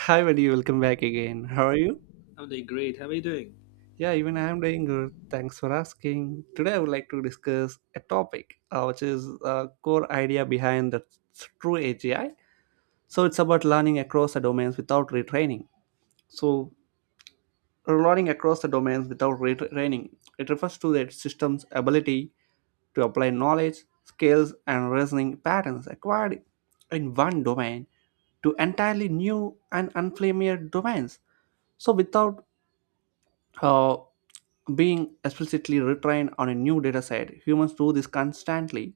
Hi, Vadi. Welcome back again. How are you? I'm doing great. How are you doing? Yeah, even I am doing good. Thanks for asking. Today, I would like to discuss a topic which is a core idea behind the true AGI. So, it's about learning across the domains without retraining. So, learning across the domains without retraining, it refers to the system's ability to apply knowledge, skills, and reasoning patterns acquired in one domain to entirely new and unfamiliar domains. So, without uh, being explicitly retrained on a new dataset. Humans do this constantly.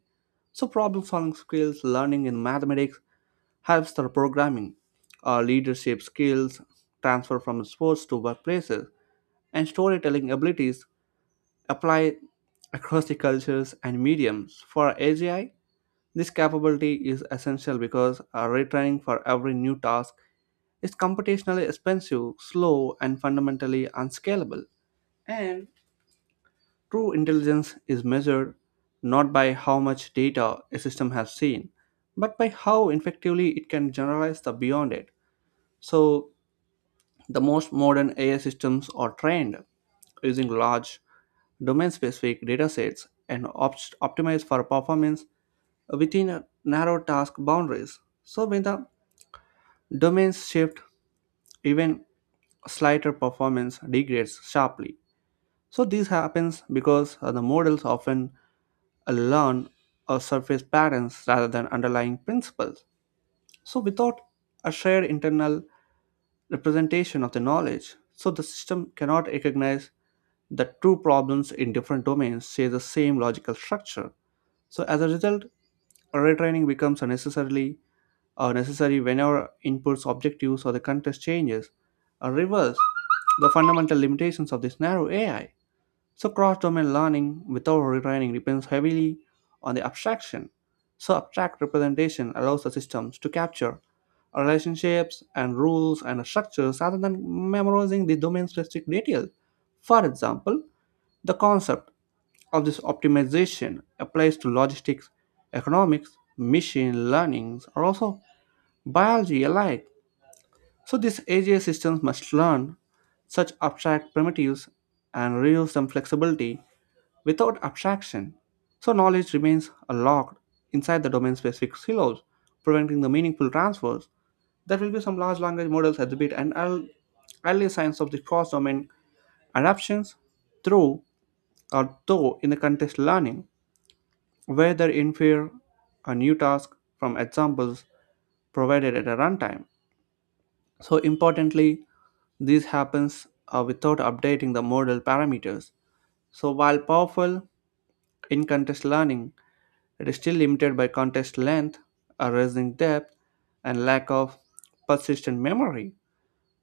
So problem solving skills, learning in mathematics helps their programming. Our leadership skills transfer from sports to workplaces, and storytelling abilities apply across the cultures and mediums. For AGI, this capability is essential because retraining for every new task is computationally expensive, slow, and fundamentally unscalable. And true intelligence is measured not by how much data a system has seen, but by how effectively it can generalize the beyond it. So, the most modern AI systems are trained using large domain specific datasets and optimized for performance within narrow task boundaries. So, when the domains shift, even slighter, performance degrades sharply. So, this happens because the models often learn surface patterns rather than underlying principles. So, without a shared internal representation of the knowledge, so the system cannot recognize that two problems in different domains share the same logical structure. So, as a result, retraining becomes unnecessarily necessary whenever inputs, objectives, or the context changes. A reverse the fundamental limitations of this narrow AI. So, cross domain learning without retraining depends heavily on the abstraction. So, abstract representation allows the systems to capture relationships and rules and structures rather than memorizing the domain specific detail. For example, the concept of this optimization applies to logistics, economics, machine learnings, or also biology alike. So, these AGI systems must learn such abstract primitives and reuse some flexibility without abstraction. So knowledge remains locked inside the domain specific silos, preventing the meaningful transfers. There will be some large language models exhibit and early signs of the cross domain adaptations through or though in the context learning, where they infer a new task from examples provided at a runtime. So importantly, this happens without updating the model parameters. So while powerful, in context learning it is still limited by contest length, a rising depth, and lack of persistent memory.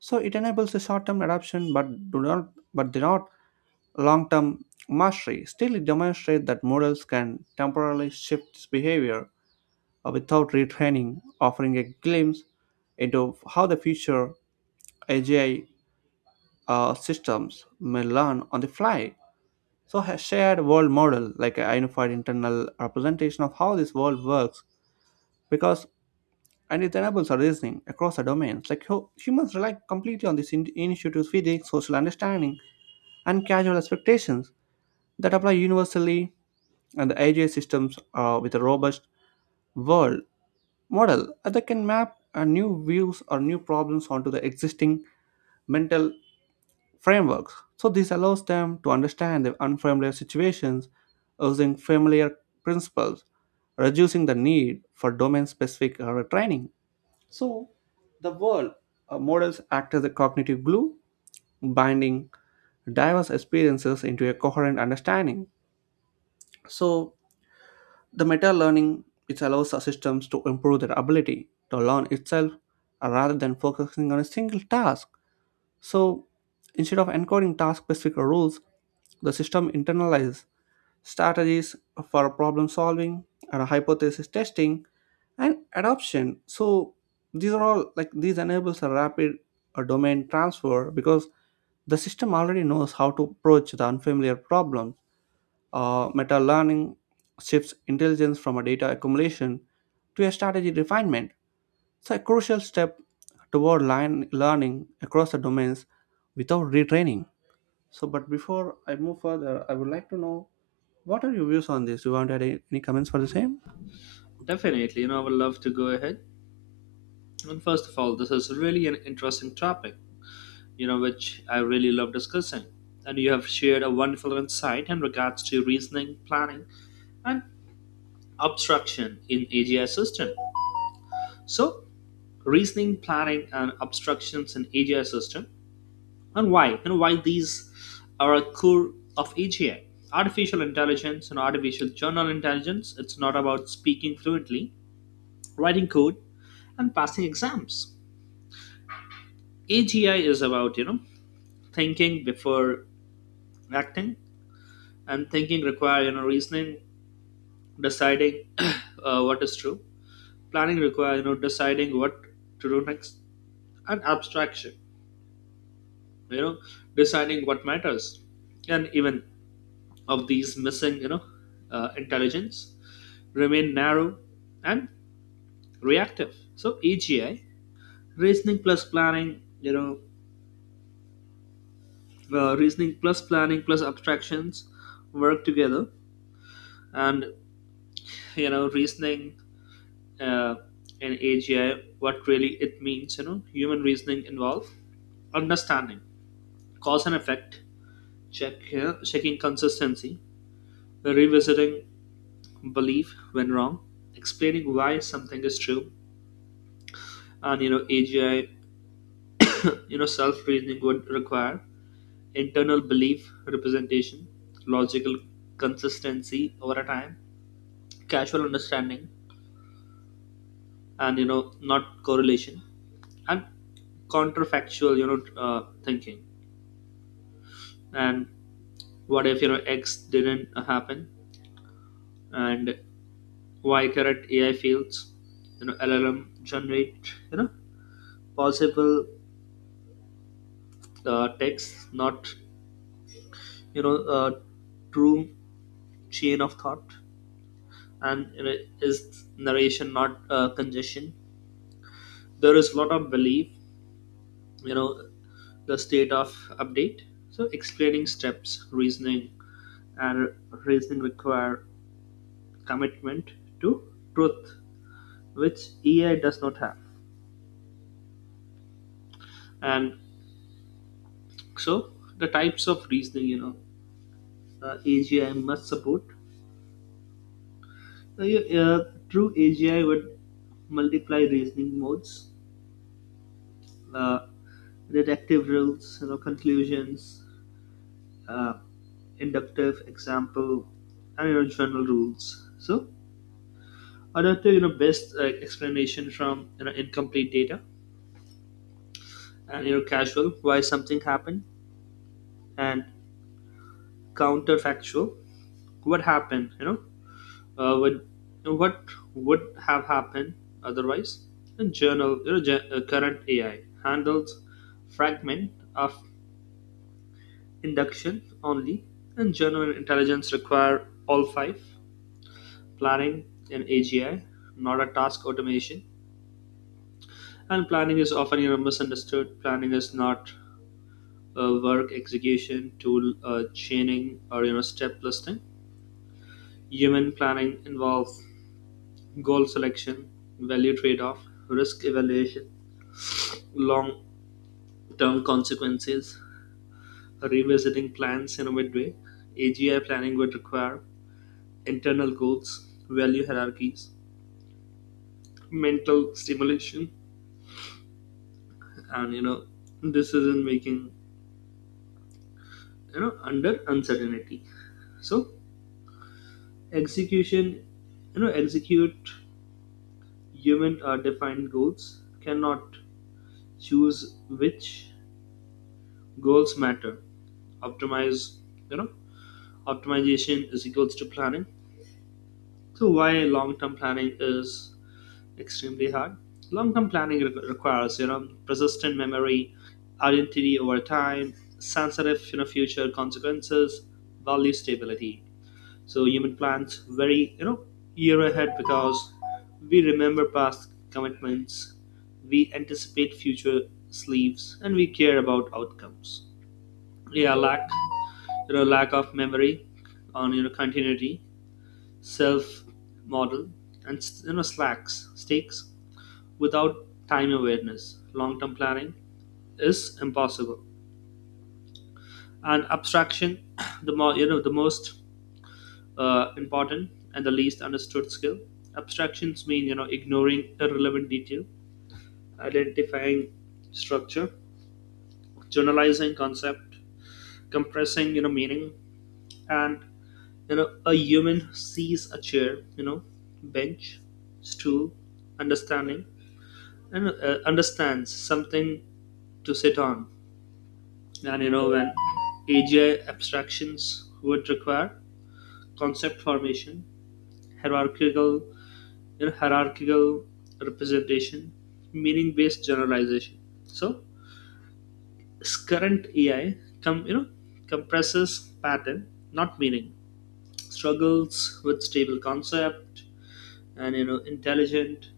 So it enables a short-term adoption, but do not long-term mastery. Still it demonstrates that models can temporarily shift its behavior without retraining, offering a glimpse into how the future AGI systems may learn on the fly. So a shared world model, like a unified internal representation of how this world works, because and it enables our reasoning across the domains. Like humans rely completely on this intuitive feeling, social understanding, and casual expectations that apply universally, and the AGI systems with a robust world model that can map new views or new problems onto the existing mental frameworks. So this allows them to understand the unfamiliar situations using familiar principles, reducing the need for domain-specific training. So, the world models act as a cognitive glue, binding diverse experiences into a coherent understanding. So, the meta learning, it allows our systems to improve their ability to learn itself rather than focusing on a single task. So, instead of encoding task specific rules, the system internalizes strategies for problem solving and hypothesis testing and adoption, so these are all like, these enables a rapid domain transfer because the system already knows how to approach the unfamiliar problems. Meta learning shifts intelligence from a data accumulation to a strategy refinement, so a crucial step toward line learning across the domains without retraining. So but before I move further I would like to know, what are your views on this? You want to add any comments for the same? Definitely, I would love to go ahead. And first of all, this is really an interesting topic, which I really love discussing. And you have shared a wonderful insight in regards to reasoning, planning, and obstruction in AGI system. So, reasoning, planning, and obstructions in AGI system, and why these are a core of AGI. Artificial intelligence and artificial general intelligence, it's not about speaking fluently, writing code, and passing exams. AGI is about thinking before acting, and thinking require reasoning, deciding what is true. Planning require deciding what to do next, and abstraction, you know deciding what matters, and even of these missing intelligence remain narrow and reactive. So AGI reasoning plus planning, reasoning plus planning plus abstractions work together. And reasoning uh, in agi, what really it means, human reasoning involve understanding cause and effect, check here checking consistency, revisiting belief when wrong, explaining why something is true. And agi, self reasoning would require internal belief representation, logical consistency over a time, casual understanding, and not correlation, and counterfactual, thinking, and what if x didn't happen, and y. Current ai fields, llm generate, possible text, not you know uh, true chain of thought. And is narration, not congestion. There is a lot of belief, you know the state of update. So explaining steps reasoning, and reasoning require commitment to truth, which AI does not have. And so the types of reasoning, agi must support. True agi would multiply reasoning modes: uh, deductive rules, conclusions, uh, inductive example and your general rules. So another, best explanation from, incomplete data, and casual, why something happened, and counterfactual, what happened, would, what would have happened otherwise. And journal, current AI handles fragment of induction only, and general intelligence require all five. Planning in AGI, not a task automation. And planning is often misunderstood. Planning is not a work execution tool, a chaining, or step listing. Human planning involves goal selection, value trade-off, risk evaluation, long-term consequences, revisiting plans in a midway. AGI planning would require internal goals, value hierarchies, mental stimulation, and decision making. Under uncertainty. So execution, execute human are defined goals, cannot choose which goals matter. Optimize, you know, optimization is equals to planning. So why long-term planning is extremely hard? Long-term planning requires, persistent memory, identity over time, sensitive, future consequences, value stability. So human plans very year ahead, because we remember past commitments, we anticipate future sleeps, and we care about outcomes. Yeah, lack of memory on, continuity, self model, and slacks stakes without time awareness. Long term planning is impossible. And abstraction, the more the most important and the least understood skill. Abstractions mean ignoring irrelevant detail, identifying structure, generalizing concept, compressing meaning. And a human sees a chair, bench, stool, understanding, and understands something to sit on. And when AGI abstractions would require concept formation, hierarchical hierarchical representation, meaning-based generalization. So this current AI com, you know compresses pattern, not meaning. Struggles with stable concept. And intelligent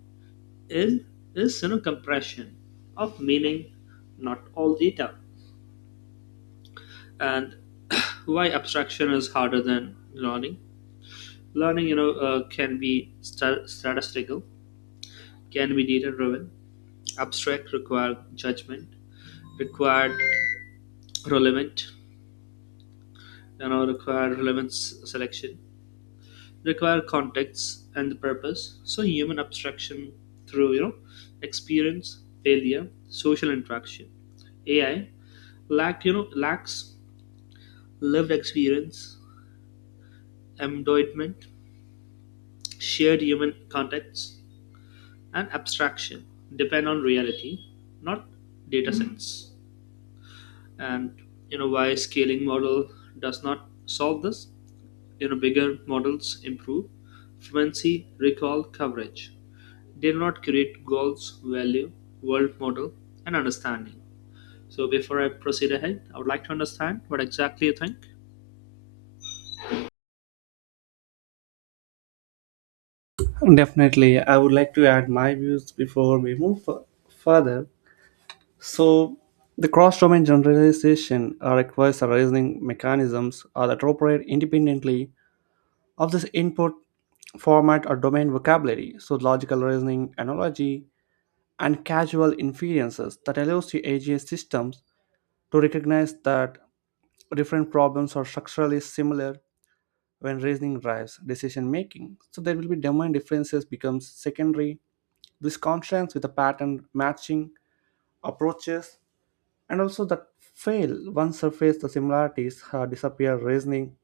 in is, compression of meaning, not all data. And why abstraction is harder than learning? Learning, can be statistical, can be data driven. Abstract require judgment, required relevant you know require relevance selection, require context and the purpose. So human abstraction through, experience, failure, social interaction. Ai lacks lived experience, embodiment, shared human context. And abstraction depend on reality, not data sets. And why scaling model does not solve this. In Bigger models improve fluency, recall, coverage. They do not create goals, value, world model, and understanding. So before I proceed ahead, I would like to understand what exactly you think. Definitely. I would like to add my views before we move further. So, the cross domain generalization requires a reasoning mechanisms are that operate independently of this input format or domain vocabulary. So, logical reasoning, analogy, and casual inferences that allows the AGI systems to recognize that different problems are structurally similar. When reasoning drives decision making, so there will be domain differences becomes secondary. This contrasts with the pattern matching approaches and also that fail once surface the similarities disappear. Reasoning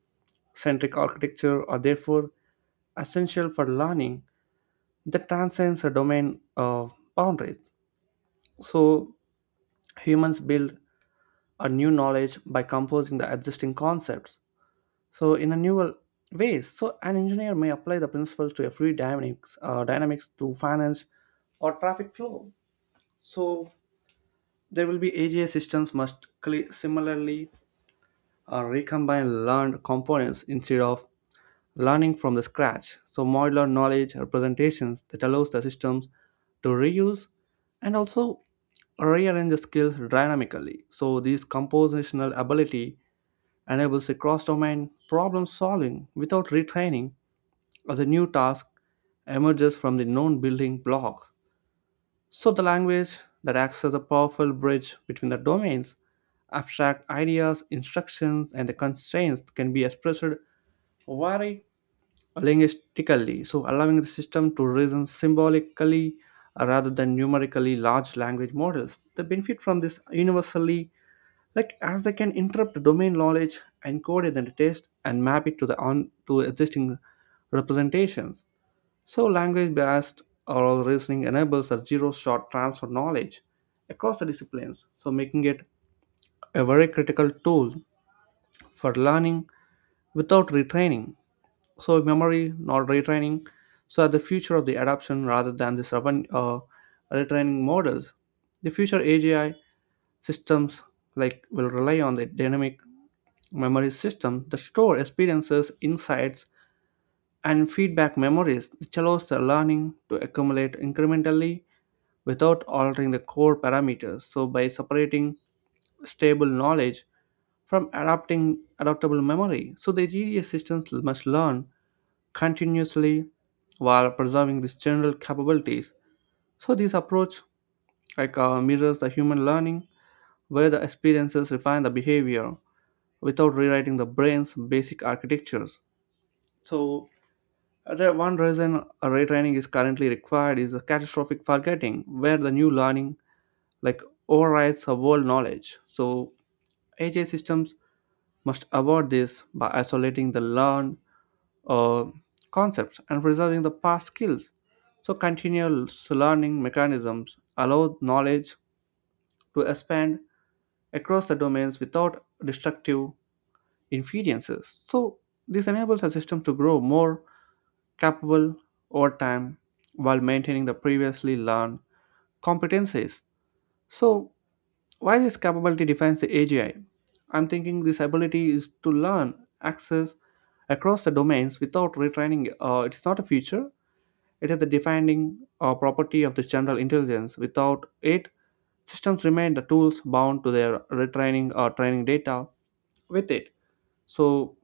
centric architecture are therefore essential for learning that transcends a domain boundaries. So humans build a new knowledge by composing the existing concepts, so in a new ways. So an engineer may apply the principles to a fluid dynamics to finance or traffic flow. So there will be aga systems must similarly recombine learned components instead of learning from the scratch. So modular knowledge representations that allows the systems to reuse and also rearrange the skills dynamically. So this compositional ability enables the cross-domain problem solving without retraining, or the new task emerges from the known building blocks. So, the language that acts as a powerful bridge between the domains, abstract ideas, instructions, and the constraints can be expressed very linguistically, so allowing the system to reason symbolically rather than numerically. Large language models The benefit from this universally, like as they can interpret domain knowledge encoded in the text and map it to the on to existing representations. So, language based oral reasoning enables a zero shot transfer knowledge across the disciplines, so making it a very critical tool for learning without retraining. So, memory, not retraining, so the future of the adoption rather than the urban retraining models. The future AGI systems like will rely on the dynamic memory system that store experiences, insights, and feedback memories, which allows the learning to accumulate incrementally without altering the core parameters. So by separating stable knowledge from adapting adaptable memory, so the GES systems must learn continuously while preserving these general capabilities. So this approach like mirrors the human learning where the experiences refine the behavior without rewriting the brain's basic architectures. So the one reason a retraining is currently required is a catastrophic forgetting, where the new learning like overrides the world knowledge. So AI systems must avoid this by isolating the learned uh, concepts and preserving the past skills. So continuous learning mechanisms allow knowledge to expand across the domains without destructive inferences. So this enables a system to grow more capable over time while maintaining the previously learned competencies. So why this capability defines the AGI? I'm thinking this ability is to learn, access across the domains without retraining. It's not a feature, it is the defining property of the general intelligence. Without it, systems remain the tools bound to their retraining or training data. With it, so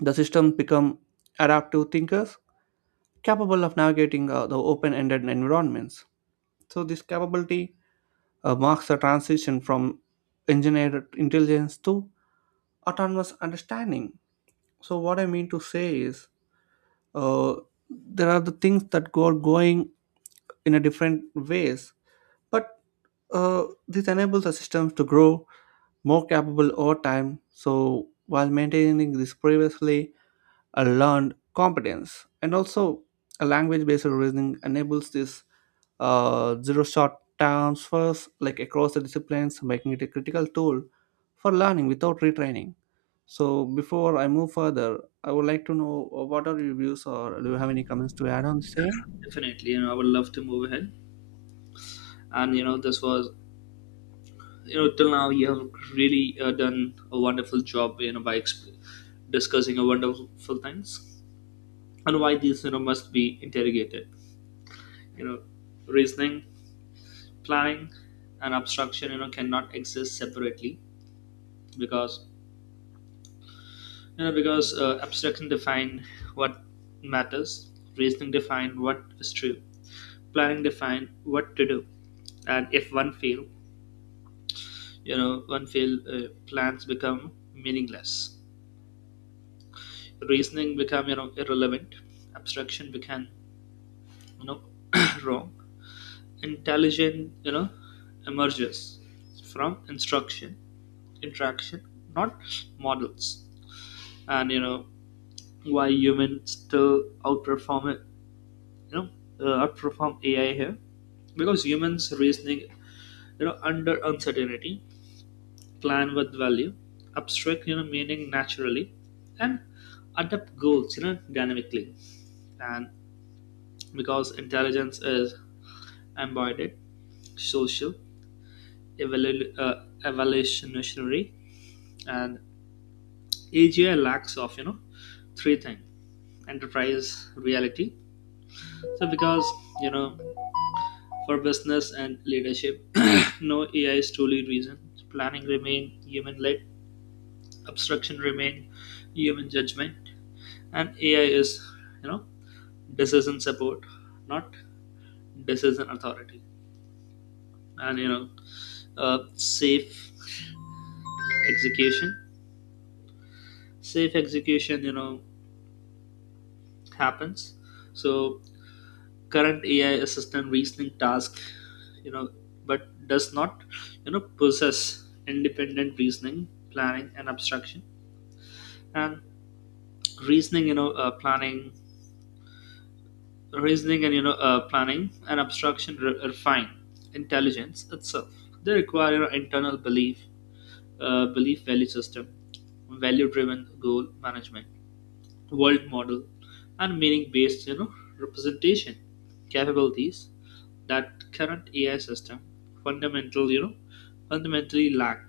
the systems become adaptive thinkers capable of navigating the open ended environments. So, this capability marks a transition from engineered intelligence to autonomous understanding. So what I mean to say is, uh, there are the things that go are going in a different ways, but this enables the systems to grow more capable over time. So while maintaining this previously a learned competence. And also, a language based reasoning enables this zero shot transfers like across the disciplines, making it a critical tool for learning without retraining. So, before I move further, I would like to know what are your views, or do you have any comments to add on the same? Definitely, I would love to move ahead. And this was, till now you have really done a wonderful job. You know, by discussing a wonderful things and why these, must be interrogated. You know, reasoning, planning and abstraction, cannot exist separately because, abstraction define what matters, reasoning define what is true, planning define what to do. And if one fail, plans become meaningless, reasoning become, irrelevant, abstraction become, you know wrong. Intelligent, emerges from instruction, interaction, not models. And why humans still outperform it, you know outperform ai here, because humans reasoning, under uncertainty, plan with value, abstract, meaning naturally, and adapt goals, dynamically. And because intelligence is embodied, social, evalu- uh, evolutionary. And agi lacks of, three things: enterprise, reality. So because, you know for business and leadership, no AI is truly reason. Planning remain human-led, obstruction remain human judgment, and AI is, you know, decision support, not decision authority. And safe execution, execution happens. So current AI assistant reasoning task, you know, but does not, possess independent reasoning, planning, and abstraction. And reasoning you know uh, planning reasoning and, planning and abstraction refine intelligence itself. They require, internal belief value system, value driven goal management, world model, and meaning based, representation capabilities that current ai system fundamental you know fundamentally lack.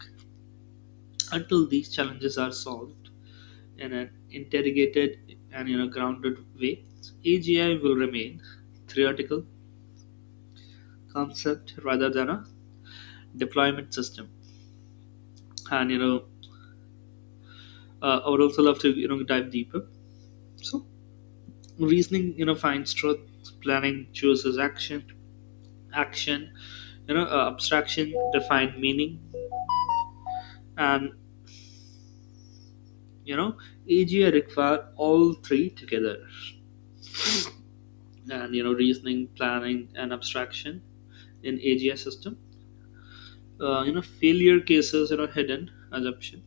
Until these challenges are solved in an interrogated and, grounded way, AGI will remain theoretical concept rather than a deployment system. And I would also love to, dive deeper. So reasoning, finds truth, planning chooses action, action abstraction define meaning. And you know AGI require all three together. And reasoning, planning, and abstraction in AGI system, failure cases, hidden assumption,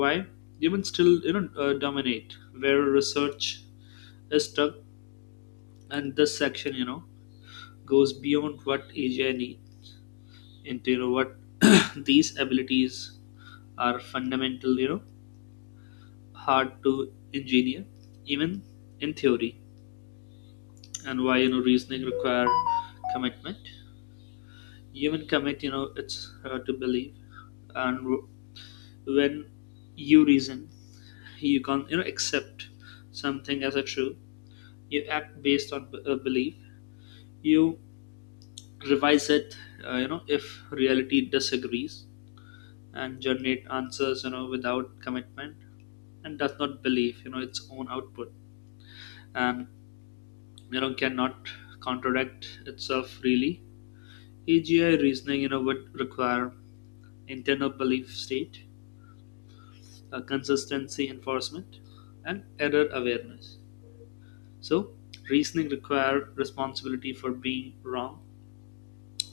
why humans still, dominate, where research is stuck. And this section, goes beyond what ai need into, what these abilities are fundamental, hard to engineer even in theory. And why, reasoning require commitment. Human commit, it's hard to believe. And when you reason, you can't, accept something as a true. You act based on a belief. You revise it, if reality disagrees. And generate answers, without commitment, and does not believe, its own output. And cannot contradict itself freely. Agi reasoning, would require internal belief state, consistency enforcement, and error awareness. So, reasoning require responsibility for being wrong.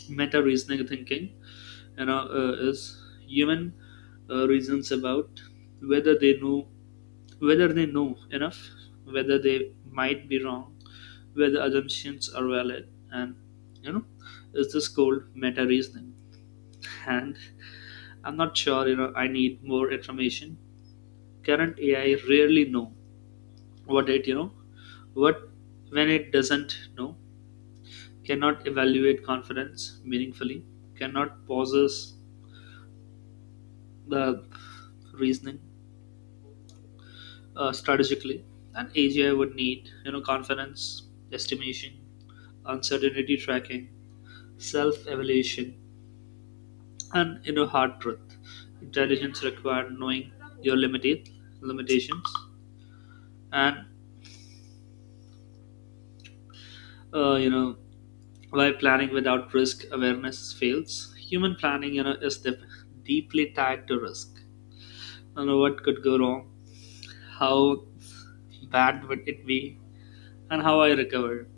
Meta reasoning thinking, is human reasons about whether they know, enough, whether they might be wrong, whether assumptions are valid, and, you know, is this called meta reasoning? And I'm not sure. You know, I need more information. Current AI rarely know what it you know what when it doesn't know, cannot evaluate confidence meaningfully, cannot possess the reasoning, strategically. And AGI would need, confidence, estimation, uncertainty tracking, self-evaluation, and, hard truth. Intelligence required knowing your limited limitations. And uh, you know why planning without risk awareness fails. Human planning, is deeply tied to risk. You know, what could go wrong, how bad would it be, and how I recovered.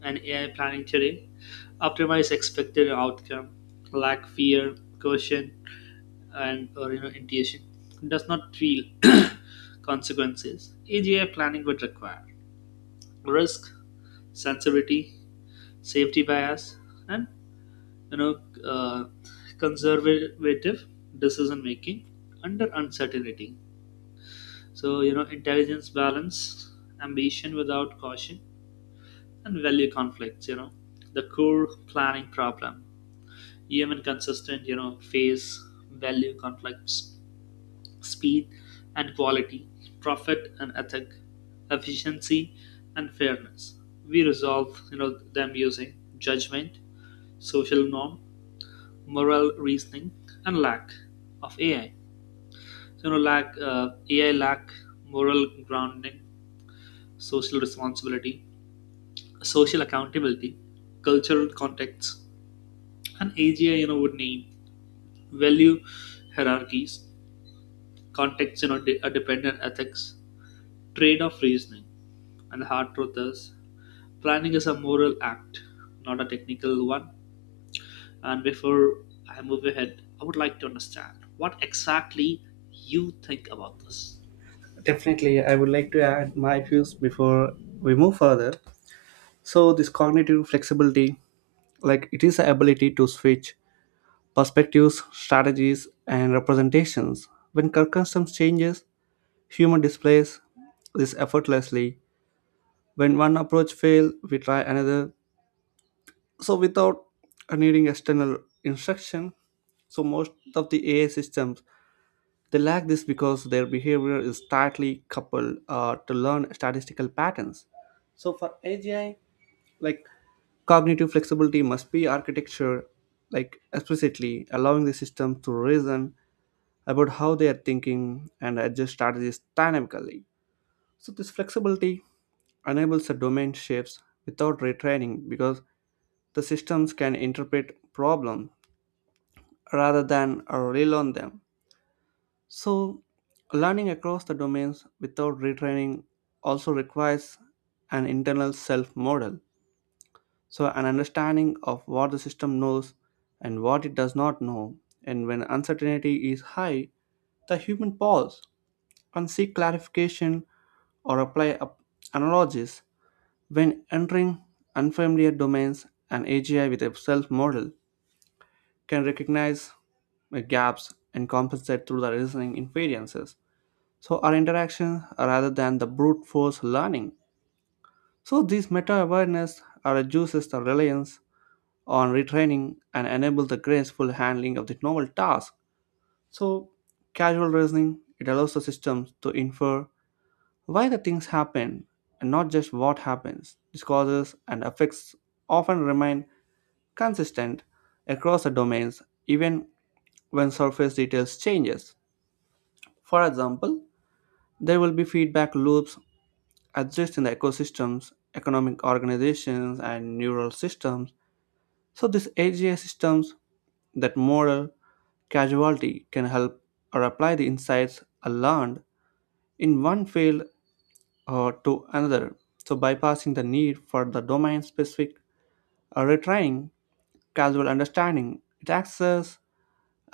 And AI planning today optimize expected outcome, lack fear, caution, and or, intuition. Does not feel consequences. AGI planning would require risk, sensitivity, safety bias, and you know uh, conservative decision making under uncertainty. So, intelligence balance, ambition without caution, and value conflicts, the core planning problem. Even consistent, phase value conflicts: speed and quality, profit and ethic, efficiency and fairness. We resolve, them using judgment, social norm, moral reasoning. And lack of ai, so, you know lack ai lack moral grounding, social responsibility, social accountability, cultural contexts. And AGI, would need value hierarchies, context, dependent ethics, trade-off reasoning. And the hard truth is, planning is a moral act, not a technical one. And before I move ahead, I would like to understand what exactly you think about this. Definitely, I would like to add my views before we move further. So, this cognitive flexibility, like it is the ability to switch perspectives, strategies, and representations. When circumstance changes, human displays this effortlessly. When one approach fails, we try another. So without needing external instruction, so most of the AI systems, they lack this because their behavior is tightly coupled to learn statistical patterns. So for AGI, like cognitive flexibility must be architecture, like explicitly allowing the system to reason about how they are thinking and adjust strategies dynamically. So, this flexibility enables the domain shifts without retraining because the systems can interpret problems rather than relearn them. So, learning across the domains without retraining also requires an internal self model. So, an understanding of what the system knows and what it does not know. And when uncertainty is high, the human pause and seek clarification or apply analogies when entering unfamiliar domains. An AGI with a self model can recognize gaps and compensate through the reasoning inferences. So, our interaction rather than the brute force learning. So, these meta awareness reduces the reliance on retraining and enables the graceful handling of the novel task. So, casual reasoning, it allows the systems to infer why the things happen and not just what happens. These causes and effects often remain consistent across the domains even when surface details changes. For example, there will be feedback loops exist in the ecosystems, economic organizations and neural systems. So these AGI systems that model casualty can help or apply the insights learned in one field to another, so bypassing the need for the domain specific retrying. Casual understanding, it acts as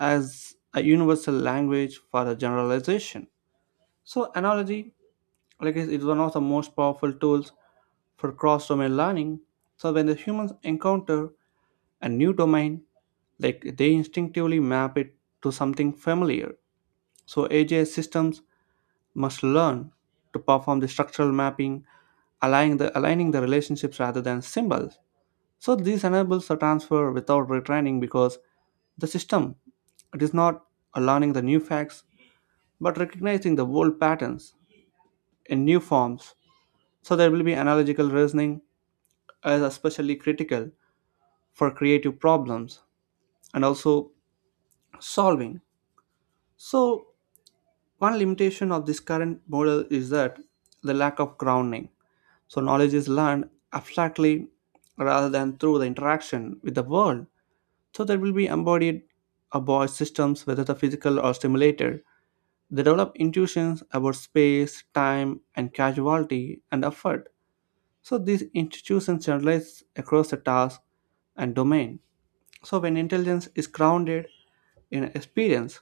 a universal language for the generalization. So, analogy, like is one of the most powerful tools for cross domain learning. So, when the humans encounter a new domain, like they instinctively map it to something familiar. So, AGI systems must learn to perform the structural mapping, aligning the relationships rather than symbols. So this enables the transfer without retraining because the system, it is not learning the new facts but recognizing the old patterns in new forms. So there will be analogical reasoning as especially critical for creative problems and also solving. So one limitation of this current model is that the lack of grounding. So knowledge is learned abstractly rather than through the interaction with the world. So there will be embodied aboard systems, whether the physical or simulated. They develop intuitions about space, time, and causality and effort. So these institutions generalize across the task and domain. So when intelligence is grounded in experience,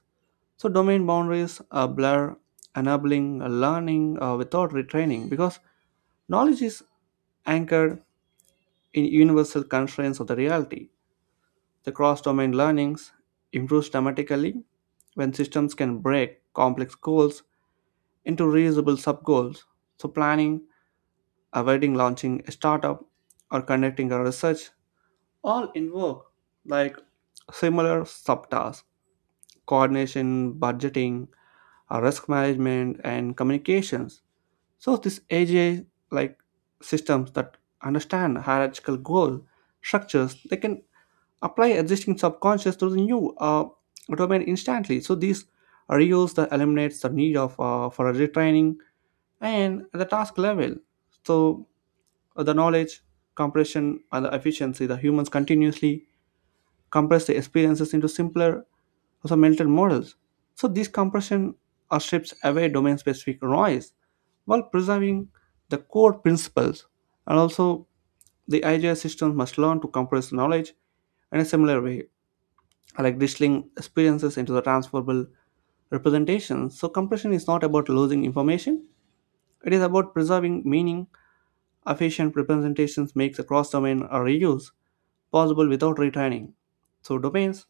so domain boundaries are blur, enabling learning without retraining because knowledge is anchored in universal constraints of the reality. The cross domain learnings improves dramatically when systems can break complex goals into reusable sub goals. So, planning, avoiding launching a startup, or conducting a research all invoke like similar subtasks: coordination, budgeting, risk management, and communications. So, this AGI like systems that understand hierarchical goal structures, they can apply existing subconscious to the new domain instantly. So this reuse that eliminates the need of for a retraining and the task level. So the knowledge compression and the efficiency, the humans continuously compress the experiences into simpler, also mental models. So this compression strips away domain-specific noise while preserving the core principles. And also, the idea systems must learn to compress knowledge in a similar way, like distilling experiences into the transferable representations. So compression is not about losing information; it is about preserving meaning. Efficient representations makes a cross-domain or reuse possible without retraining. So domains,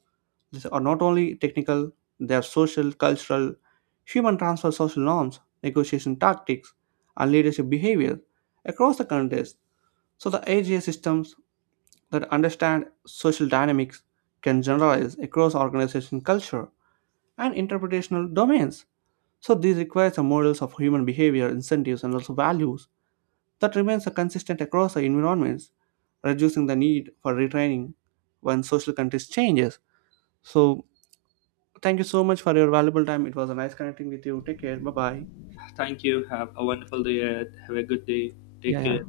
these are not only technical; they are social, cultural, human transfer social norms, negotiation tactics, and leadership behavior across the context. So the AGA systems that understand social dynamics can generalize across organization culture and interpretational domains. So these require some models of human behavior, incentives, and also values that remains consistent across the environments, reducing the need for retraining when social context changes. So thank you so much for your valuable time. It was a nice connecting with you. Take care. Bye bye. Thank you. Have a wonderful day ahead. Have a good day. Yeah, Take yeah. care.